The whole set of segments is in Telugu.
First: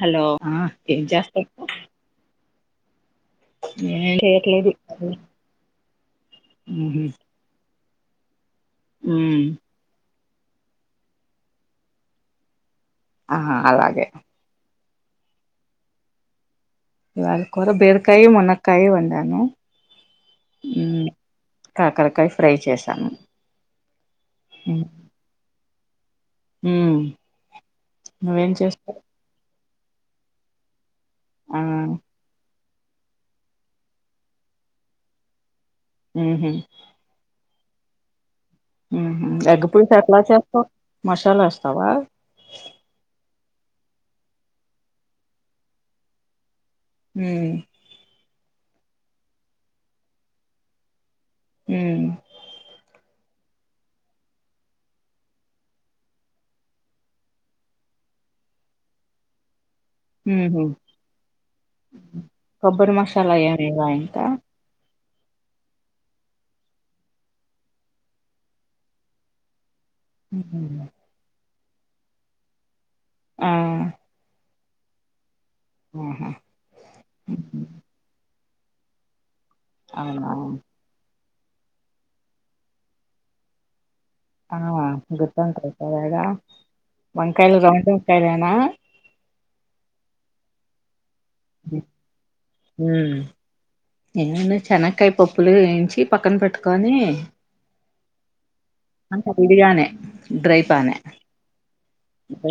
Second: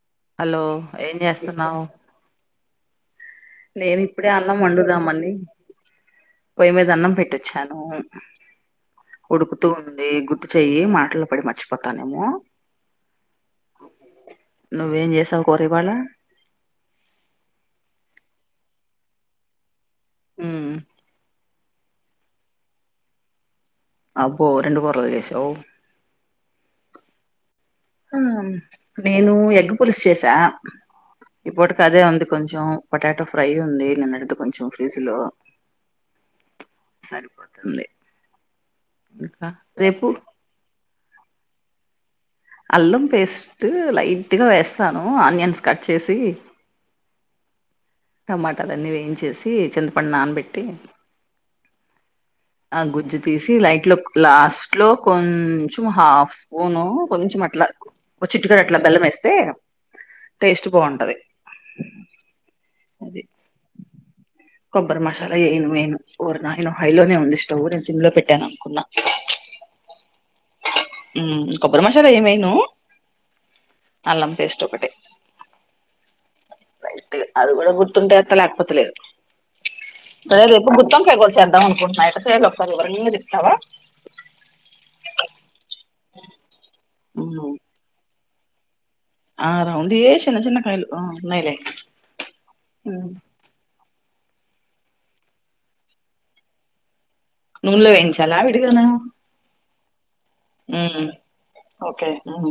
హలో ఆ ఏం చేస్తావ్ నేను ఇప్పుడే అళ్లం చేయట్లేదు వండుదామని పొయ్యి మీద ఉహు అన్నం పెట్టొచ్చాను ఉమ్ ఉడుకుతూ ఉంది గు చేయి మాటలు పడి మర్చిపోతానేమో ఆ అలాగే నువ్వేం చేసావు కుర్ర ఇవాళ ఇళ కూర బీరుకాయ మునకాయి వంటాను ఉమ్ అ కాకరకాయ ఫ్రై చేశాను అబ్బో రెండు కుర్రాళ్లు చేసావ్ హ ఆ నేను ఎగ పులుష చేసా ఆ ఇపోట కదే వంది కొంచం పొటాటో ఫ్రై ఉంది నిన్నటి కొంచెం ఫ్రిడ్జ్ లో మ్మ్ మ్ అంది ఎగ పులుసు ఎట్లా చేస్తావ్ మసాలా వస్తా సవా అల్లం పేస్ట్ లైట్గా వేస్తాను ఆనియన్స్ కట్ చేసి మ్ టమాట అదన్నీ వేయించేసి చింతపండు నానబెట్టి మ్ ఆ గుజ్జు తీసి లైట్ లో లాస్ట్ లో కొంచెం హాఫ్ స్పూను కొంచెం అట్లా ఒక చిట్టుకాడ అట్లా బెల్లం వేస్తే ఉహు టేస్ట్ బాగుంటది కొబ్బరి అది మసాలా ఏవ ఇవ ఎంత కొబ్బరి మసాలా ఏను వెయ్యను ఓరినాయనో హైలోనే ఉంది స్టవ్ నేను సిమ్ లో పెట్టాను అనుకున్నా ఉ కొబ్బరి మషాలా ఏమైను ఆ ఆలం పేస్ట్ ఒకటి ఆహా ర్ అది కూడా గుర్తుంటతలే లేకపోతే లేదు అవునా అ రేపు గుత్తివంకాయ కుర్ చా ఉనుకుంటున్నా ఎట్లా చెయ్యాలో కొంచెం వివరాం గా చెప్తావా ఆ గ ట సగా ఉమ్, మంకాయలు రా సరేనా ఆ [unintelligible] చిన్న చిన్న కయలు అ అన్నాయిలే నేను చెనకాయ పప్పులు వేయించి పక్కన పెట్టుకొని నూనలో వేయించాలా విడిగాన అంత విడిగానే డ్రై గానే ఓకే ఉమ్.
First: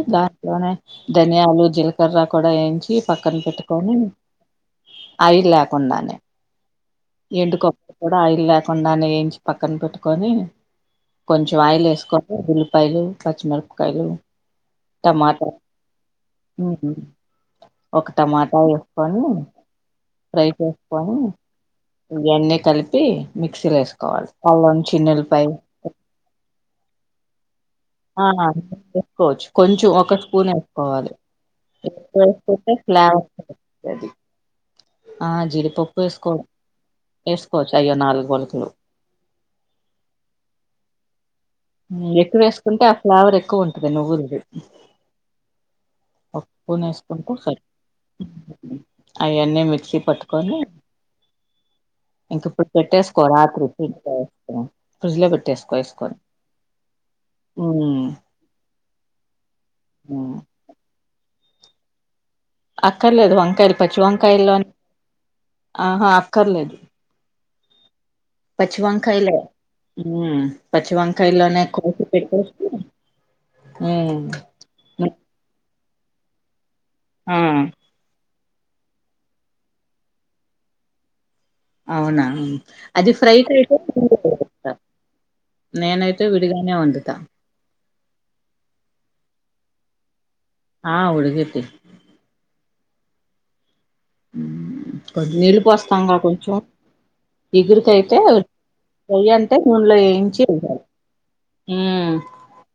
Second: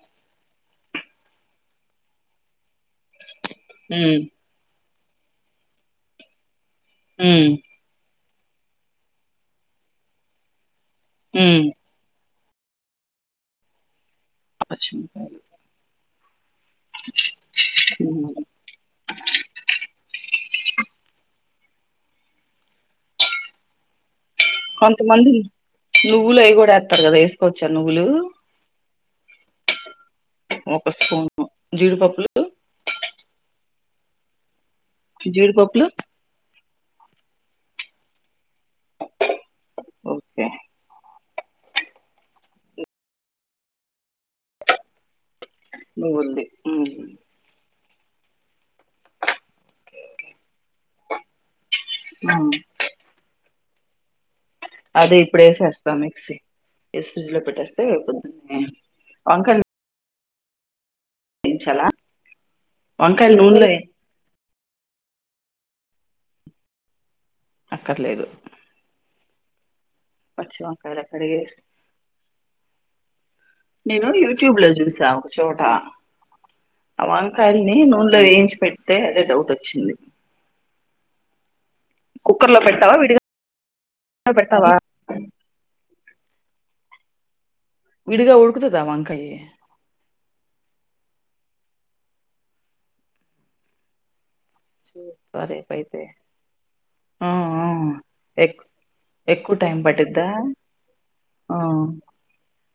ఇట్లోనే ధనియాలు జీలకర్ర కూడా ఏంచ ఇ పక్కన పెట్టకోని ఉమ్ అవి లేకుండానే ఉమ్ ఎండుకో అయిల్ లేకుండా నేయించి పక్కన పెట్టుకొని కొంచెం ఉమ్ ఆయిల్ వేసుకో ఉుల్పాయలు పచ్చిమిరపకాయలు టమాటా [unintelligible] ఒక ఉమ్. టమాటా వేసుకొని ఫ్రై చేసుకొని ఇవన్నీ కలిపి మిక్సీలో వేస్ కొంతమంది నువ్వులు అయి కూడస్తారు కదా వేసుకోవచ్చా ను ఆ చెసుకోవచ్చు కొంచెం ఒక్ ఒక స్పూన్ ఒక వేసుకోవాలి స్పూను జీడిపప్పులు [unintelligible] [unintelligible] ఆ జీడిపప్పులు జడిపొప్పు వేసుకో వేస్కోవచ్చ అయ్యో నాలుగు గోలుకులు ఓకే ఎక్కువేసుకుంటే ఆ ఫ్లావర్ ఎక్కువ ఉంటంది నువ్వురిది నువ్వుల్దీ మ్ అయ న్న మిక్సీ పట్టుకొని ఉమ్. ఇంకప్పుడు పెట్టేసుకో రాత్రి [unintelligible] అది ఫ్రిడ్జ్ లో పెట్టేసుకో ఇప్పుడేసేస్తాం మీ వేసుకొని ఫ్రిడ్జ్ లో పెట్టేస్తే రేపు ఉమ్, పొద్దేనే ఆ [unintelligible] అక్కర్లేదు నూనెలో వంకాయలు వే పచ్చి వంకాయల్లోని ఆహా అక్కర్లేదు అక్కర్లేదు పచ్చి వంకాయలో మ్మ్ పచ్చి వంకాయలు వంకాయ కడిగేసి లోనే ఎక్కువ నేను యూట్యూబ్ లో [unintelligible] మ్మ్ చూసా ఒక చోట ఆ కానీ నూనెలో వేయించి పెడితే అది డౌట్ వచ్చింది అవునా కుక్కర్ లో పెట్టావా అది విడిగా పైకైతే పెడతావా [inaudible] నైన్ విడుగానేే వండుతా విడిగా ఉడుకుతాదా వంకాయి ఆ ఉడికిద్ది మ్, కొద్ది చూస్తా నీళ్ళు రేపు అయితే పోస్తాంగా కొంచెం ఆ ఆ ఇగురికైతే ఎ ఫ్రై ఎక్కువ అంటే టైం నూనెలో పట్టిందా వేయించి వేయాలి ఆ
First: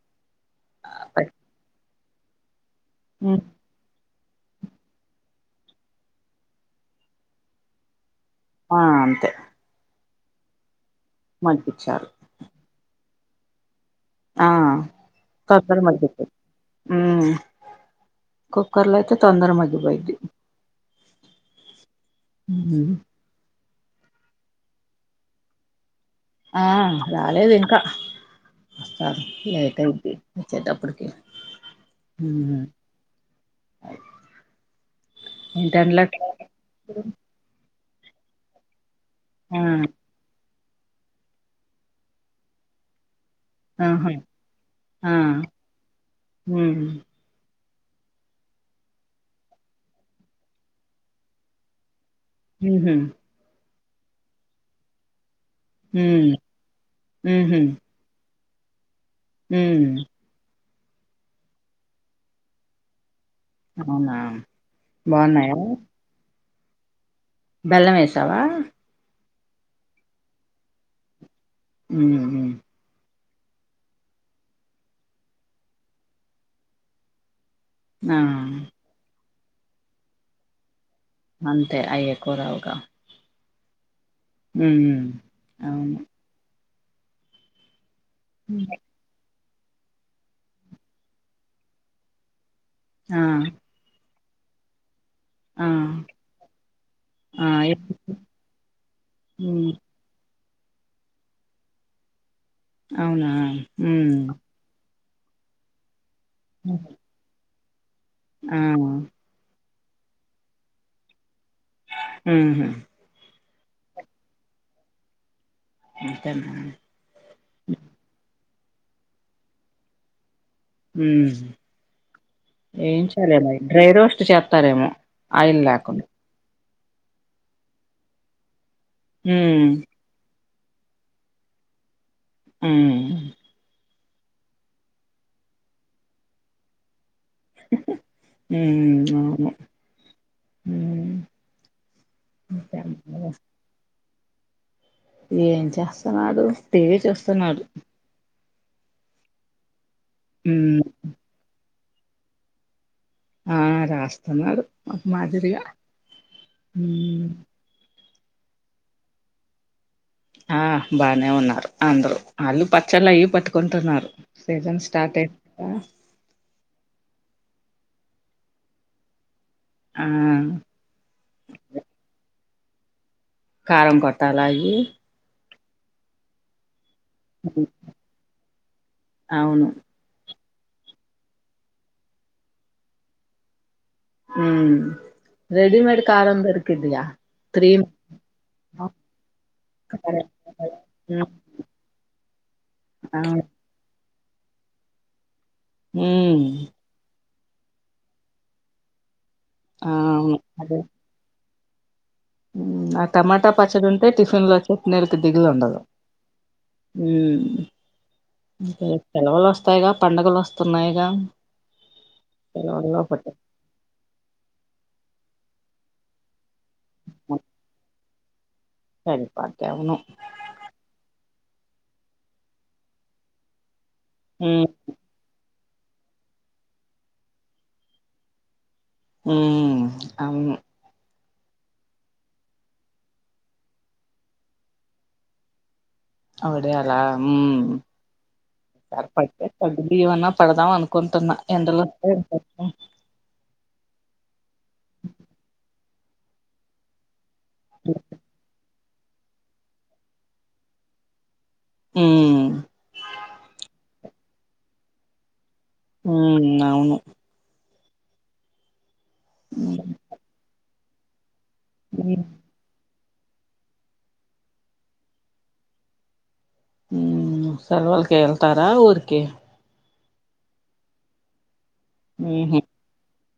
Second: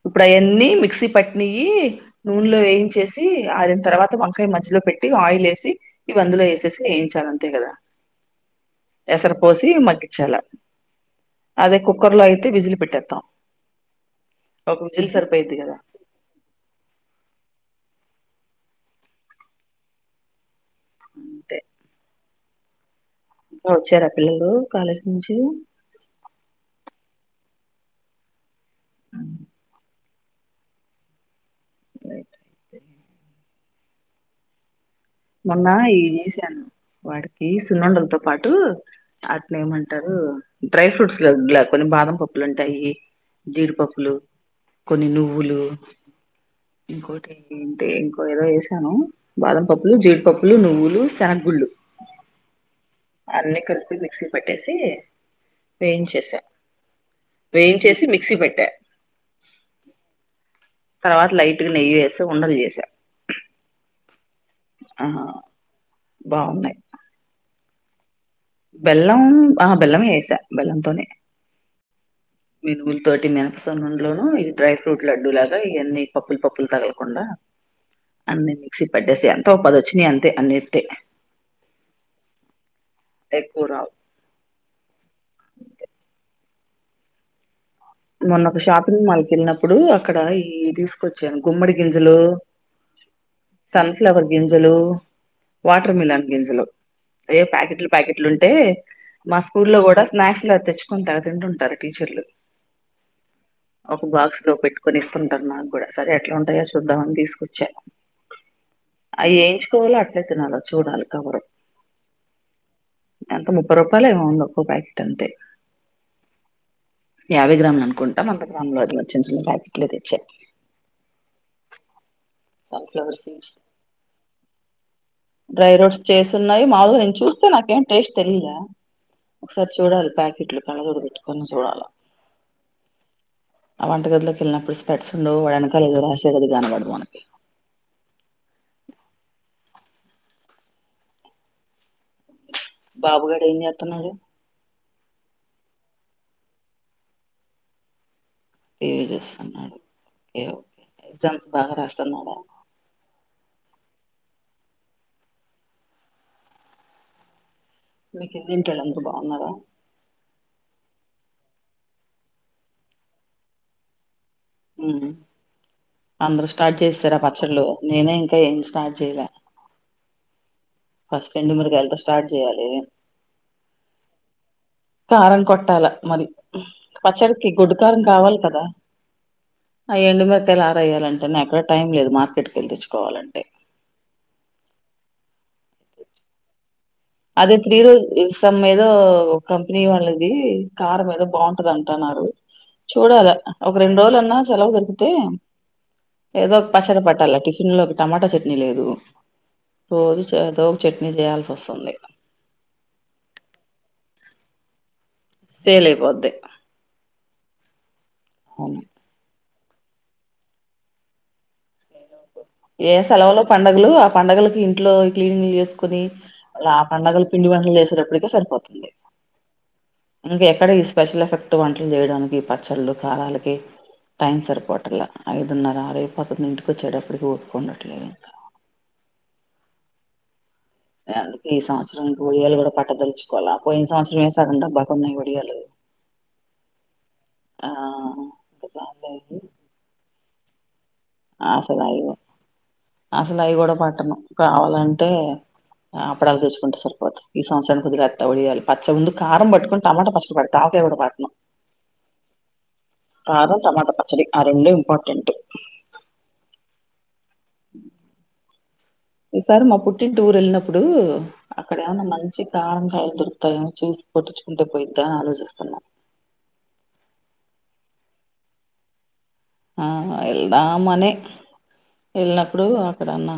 ఇప్పుడు అవన్నీ మిక్సీ పట్టినయి నూనెలో ఏయి చేసి ఉమ్ ఆరిన తర్వాత మా కానీ మధ్యలో పెట్టి ఆయిల్ వేసి ఇవి అందులో వేసేసి ఏచాలి అంతే కదా ఆ అంతే ఏసారి పోసి మగ్గి చల అదే మగ్గిచ్చారు కుక్కర్ లో అయితే విజిలి పెట్టేత్తాం ఆ ఒక విజిల్ సరిపోయిద్ది కదా కొబారి [unintelligible] ఉమ్మ్ కుక్కర్లో అయితే తొందరగా మగ్గిపోయింది అంతే మ్మ్ వచ్చారా పిల్లలు కాలేజీ నుంచి ఆ రాలేదు ఇంకా వస్తారులే లేట్ అయిపోయింది వచ్చేటప్పటికి ఉమ్మ్ మొన్న ఎం ఏంటండ్లట్లా చేశాను వాడికి [unintelligible] పాటు అట్ని ఆ ఏమంటారు డ్రై ఫ్రూట్స్ లో కొన్ని బాదం పప్పులు ఉంటాయి ఆహా జీడిపప్పులు కొన్ని ఆ నువ్వులు హ్మ్. ఇంకోటి ఏంటి ఇంకో ఏదో వసాను బాదం పప్పు ప్పులు జీడిపప్పులు నువ్వులు శనగ్గుళ్ళలు హు హుమ్ మిక్సీ పట్టేసి హ్మ్. వేయించేసా వేయించేసి మిక్సీ పెట్ హుమ్మ్ తర్వాత లైట్ గ నెయ్యి వేసా ఉండలు చేసా అవునా బాగున్నాయా బాగున్నాయ్ బెల్లమేస్ బెల్లం ఆహా బెళ్ళమే ఏసా బెల్లంతోనే ఉ హు తోటి మెనపసన్నం లోను ఈ డ్రై ఫ్రూట్ లడ్డు లాగా ఇవన్నీ పప్పులు పప్పులు తగలకుండా ఆ! అన్నీ మిక్సీ పట్టేసియా త పదొచ్చినయి అంతే అన్నిస్తే అంతే అయ్య కూరవుగా ఎక్కువ రావు ఉమ్ ఉ అవును మొన్న ఒక షాపింగ్ మాల్ కి వెళ్ళినప్పుడు ఇప్పుడు అక్కడ ఈ తీసుకొచ్చాను గుమ్మడి గింజలు ఆ ఫ్లవర్ గింజలు ఆ! వాటర్ మిలన్ గింజలు ఏ ఆ! ఎప్ ప్యాకెట్లు ప్యాకెట్లు ఉంటే మా హ్మ్. స్కూల్లో కూడా స్నాక్స్ ఇట్లా తెచ్చుకుంటార్ తిండుంటారు టీచర్లు అవునా హుమ్మ్ కొనిస్తుంటారు నాగూడ సరే ఎట్లా ఉంటయో చూద్దామని తీసుకు చె ఆ ఫోన్ లో అట్లే తినాల చూడాలి కవరు హు హు ఎంత ముప్పై రూపాయలో ఏమో ఉంది ఒక్క ప్యాకెట్ అంతే అంతేనా యాభై గ్రామ్లు అనుకుంటాం మల్ గ్రామ్ లో చిన్న చిన్న ప్యాకెట్లు తెచ్చే ఉహుమ్ సన్ఫ్లవర్ సీడ్స్ ఏయించాలేమరి డ్రై రోస్ట్ చేస్తారేమో ఆయిల్ లేకుండా నాయి మాములుగా నిను చూస్తే నాకేం టేస్ట్ తెలువలే ఒకసారి హ్మ్. చూడాలి ప్యాకెట్లు కళ్ళ జోడు పెట్టుకొని సూడాల హు ఆ వంట గదిలోకి వెళ్ళినప్పుడు స్పెట్స్ంలో వాడు వెనకాల ఎదో రాసేది అది కానబదు మనకి హు హు అవును ఇంకేం మరి? బాబుగడు ఎం చెతున్నాడు ఏం చేస్తున్నాడు టీవీ వ చూస్తున్నాడు టి వీ చుస్తున్నాడు ఒకే ఓకే ఉమ్, ఎగ్జామ్స్ బాగ రస్ స్తున్నడా ఆ రాస్తున్నాడు ఒక మాదిరిగా మీకు కిందింటోళ్ళంత బాగున్నారా ఆ బానే ఉన్నారు అందరు అళ్ళు పచ్చళ్ళు అయి పట్టుకుంటున్నారు సీజన్ హు స్టార్ట్ అయి అందరు స్టార్ట్ చేసేసారా ప చ్చలు నేనే ఇంకా ఏం స్టార్ట్ చేయలే ఆ చేయాలిగా కారం కొట్టాాల అయ్యి ట్టాలా మరి పచ్చడికి గోడ్డు కారం కావాలి కదా అవును ఆ ఎండు మే ట్టే ఆరేయ్యాలంటే ఎక్కడ టైం లేదు మార్కెట్కి వెళ్ళి తెచ్చుకోవాలంటే హు రెడిమేడ్ కారం దొర్ అదే త్రీ రోజసమ్ మీదో ఒక కంపెనీ కారం. వాళ్ళది కారం ఎదో ఉమ్, బాగుంటది అంటున్నారు చూడాలా అవును ఒక రెండు రోజులు అన్ న సెలవు దొరుకుతే ఉమ్, ఏదో పచ్చడ పట్టాల టి ఫీన్లోకి టమాటా చట్నీ లేదు రోజు అవును చ రోజు చట్నీ చెయ్యాల్ సోస్ స్తుంది హు ఆ టమాటా పచ్చడి ఉంటే టిఫిన్ లో చట్నీ ల్ దిగులు ఉండదు సేల్ అయిపోద్ది అవును తెం వాల్ తాయిగా పండుగలు వస్తున్నాయిగా ఏ సెలవుల్లో సెలవులో పండగలు ఆ పండుగలకి ఇంట్లో క్లీనింగ్ లు చేస్ కుని ఆ పండగలు పట్టించుకుంటే పిడివంటలు చేసే టప్పటిక్ సరిపోత అవును ఇంకెక్కడ ఈ స్పెషల్ ఎఫెక్ట్ పుట్టు వంటలు చేయడానికి పచ్చళ్ళు కారాలకి టైం మ్మ్ సరిపోట్లా అయి అన్నార రేపు పొద్దునే ఇంటికి వచ్చేటప్పటికి కుండట్లేదు ఇంకా హమ్ అవును అందుకే ఈ సంవత్సరం ఒడియాలు కూడా పట్టదలుచుకోవాల పోయిన సంవత్సరం వేసారంట బాగుఉన్నాయి ఒడియాలు అవడే అలా ఆ ఉమ్ ఇంక చాలులే అవి. ఇవన్నా పడదాం అను కొంటన్నా అసలు ఎంతలో అయి అసలు అయి కూడా పట్టను కావాలంటే అప్పడాలు తెచ్చుకుంటే సరిపోది ఈ సంవత్సరానికి వదిలేత్త వడియాలు పచ్చడి ఉంది కారం పట్టుకొని టమాట పచ్చడి పడుతా ఆవికాయ కూడా పట్టను మ్మ్ కారం టమాట ప సరీ ఆ రెండు ఇంపార్టెంటే హ అవును ఈసారి మా పుట్టింటి ఊరు వెళ్లిన అప్పుడు అక్కడ ఏన్నా మంచి కారం కా కుదురుతాయో చూసి పట్టించుకుంటే పోయిద్దా అని ఆలోచిస్తున్నా ఊమ్ సెలవల్కి వెళ్తారా ఊరికి ఆ ఎల్దామనే మ్మ్ వెళ్ళినప్పుడు అక్కడ అన్న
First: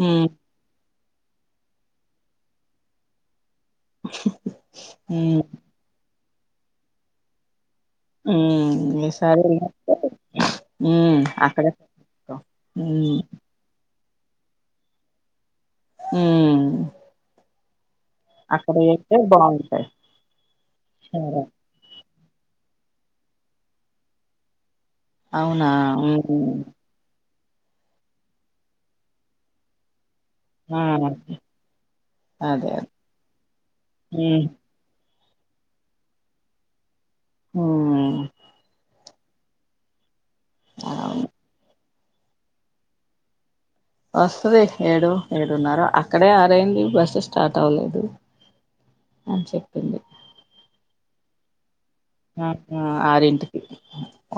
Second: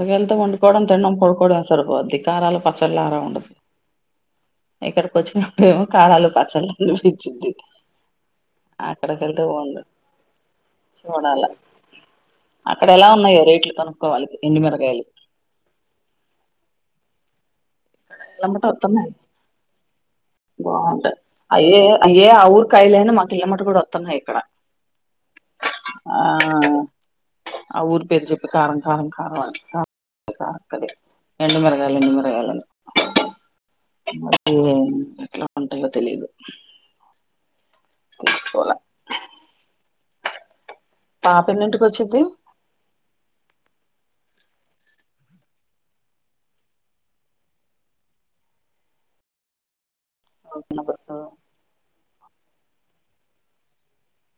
మ్మ్ పండు తిండం పడుకోవడమే సరిపోద్ది కారాలు పచ్చళ్ళ ఆరా ఉండదు ఇక్కడికి మ్మ్ వచ్చినప్పుడేమో కారాలు పచ్చళ్ళ పిచ్చిది ఉమ్ ఈసారి మ్మ్ చూడాలా అక్కడే పెడతాం అక్కడ ఎలా మ్మ్ ఉన్నాయో రేట్లు కను కోవాలి ఎండుమిరకాయలు హమ్మ్ ఇండ్లెమ్మట వత్తన్నాయి బాగుంటాయి బాంటాయ్ సరే. అయ్యే అయ్యే ఆ ఊరు కాయలనా మాకి ఇండ్లెమ్మట కూడా వస్తున్నాయి ఇక్కడ అవునా ఆ ఆ ఊరు పెరిజప్ప కారం కారం కారం అ ఆ అక్కడ ఎండు మిరగాలు ఎం అదే మిరగాయనుకో అదే హ్మ్ ఎట్లా ఉంటాయో తెలీదు ఉమ్ పోలా అవును పాప వచ్చది వస్తుంది ఏడు ఏడున్నార అక్కడే ఆరైంది బస్సు స్టార్ట్ అవ్వలేదు అని చెప్పింది పోతుందా బస్ ఆ ఆరింటికి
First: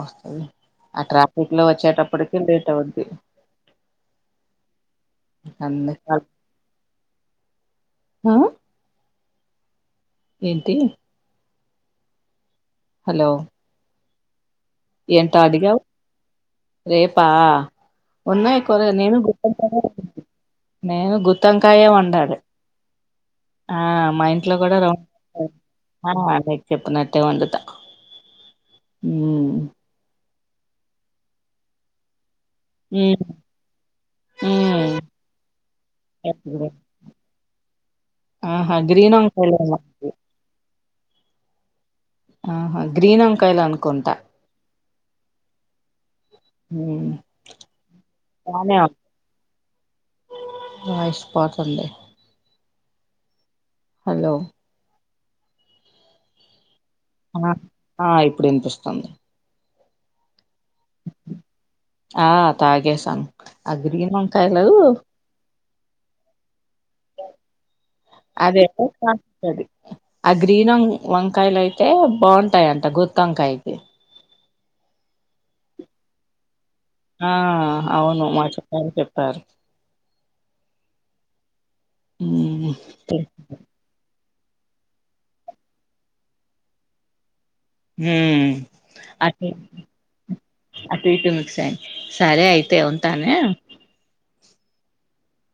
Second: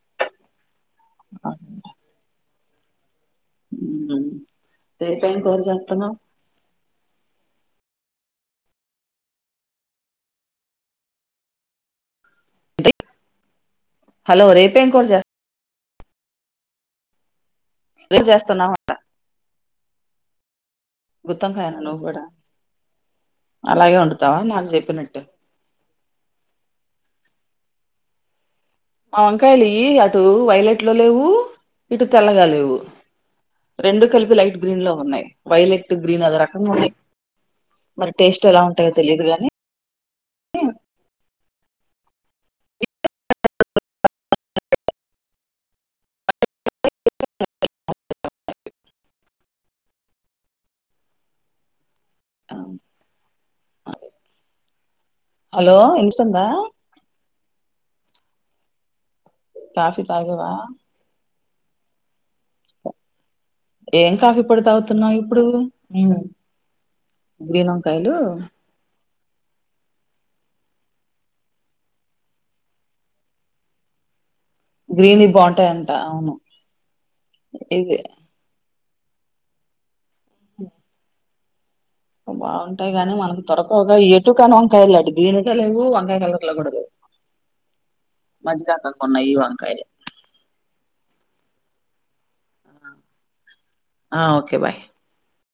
వస్తుంది ఆ ట్రాఫిక్ లో వచ్చేటప్పటికి లేట్ ఉంది హ్మ్ రేపేం కూర జేత్తునావ్ హ ఏంటి హలో హలో రేపు ఎంట అడిగావ్ రేపా రేపు ఉన్నాయి చేస్తున్నావా కొరగా నేను గుకా నేను గుత్తొంకాయనా గుత్తంకాయే నువ్వు కూడా వండాలి ఆ అలాగే మా వండుతావా ఇంట్లో నాకు కూడా ర చెప్పినట్టు నకు చెప్పినట్టే వండుతాను అ వంకాయిల ఈ అ అటు వైలెట్ లో లేవు ఇటు తెల్లగా లేవ్ ఉమ్ రెండు కలిపి లైట్ గ్రీన్ లో ఉమ్ ఉన్నాయి వైలెట్ గ్రీన్ అది రకంగా ఉన్నా మరి టేస్ట్ ఎలా ఆహా ఉంటాయో గ్రీన్ తెలిదు నీ వంకాయలు ఉన్నాయి. ఆహా గ్రీన్ వంకాయలు అనుకుంటా హ్మ్ బానే బా ఇష్టపోతుండి అాను హలో హలో ఇన్తుందా ఆ ఆ ఇప్పుడు వినిపిస్తుంది కాఫీ తాగేవా ఆ తాగే సం ఏం కాఫీ పొడు తాగుతున్నావ్ ఇప్పుడు ఏమి గ్రీన్ వంకాయలు స ఆ గ్రీన్ం వంకాయలు అయితే బాగుంటాయంట గుతి వంకాయకి గ్రీన్ది బాంటదంట. అవును ఆ ఇవి అవును మాచ అని చెప్తారు. ఉమ్ బాగుంటాయి గానీ, మనకి త్వరతరగా ఏది టు కాని వంకాయలాంటి గ్రీన్ గా లెవు. వంకాయ కలర్ల కూడ లేవు. మ్మ్ మజ్జిగ ఆకారంగా ఉన్నాయి ఈ అటు ఇ వంకాయలు అటు ఇటు మిక్సయి, సరే అయితే, ఉంటానె. Okay bye.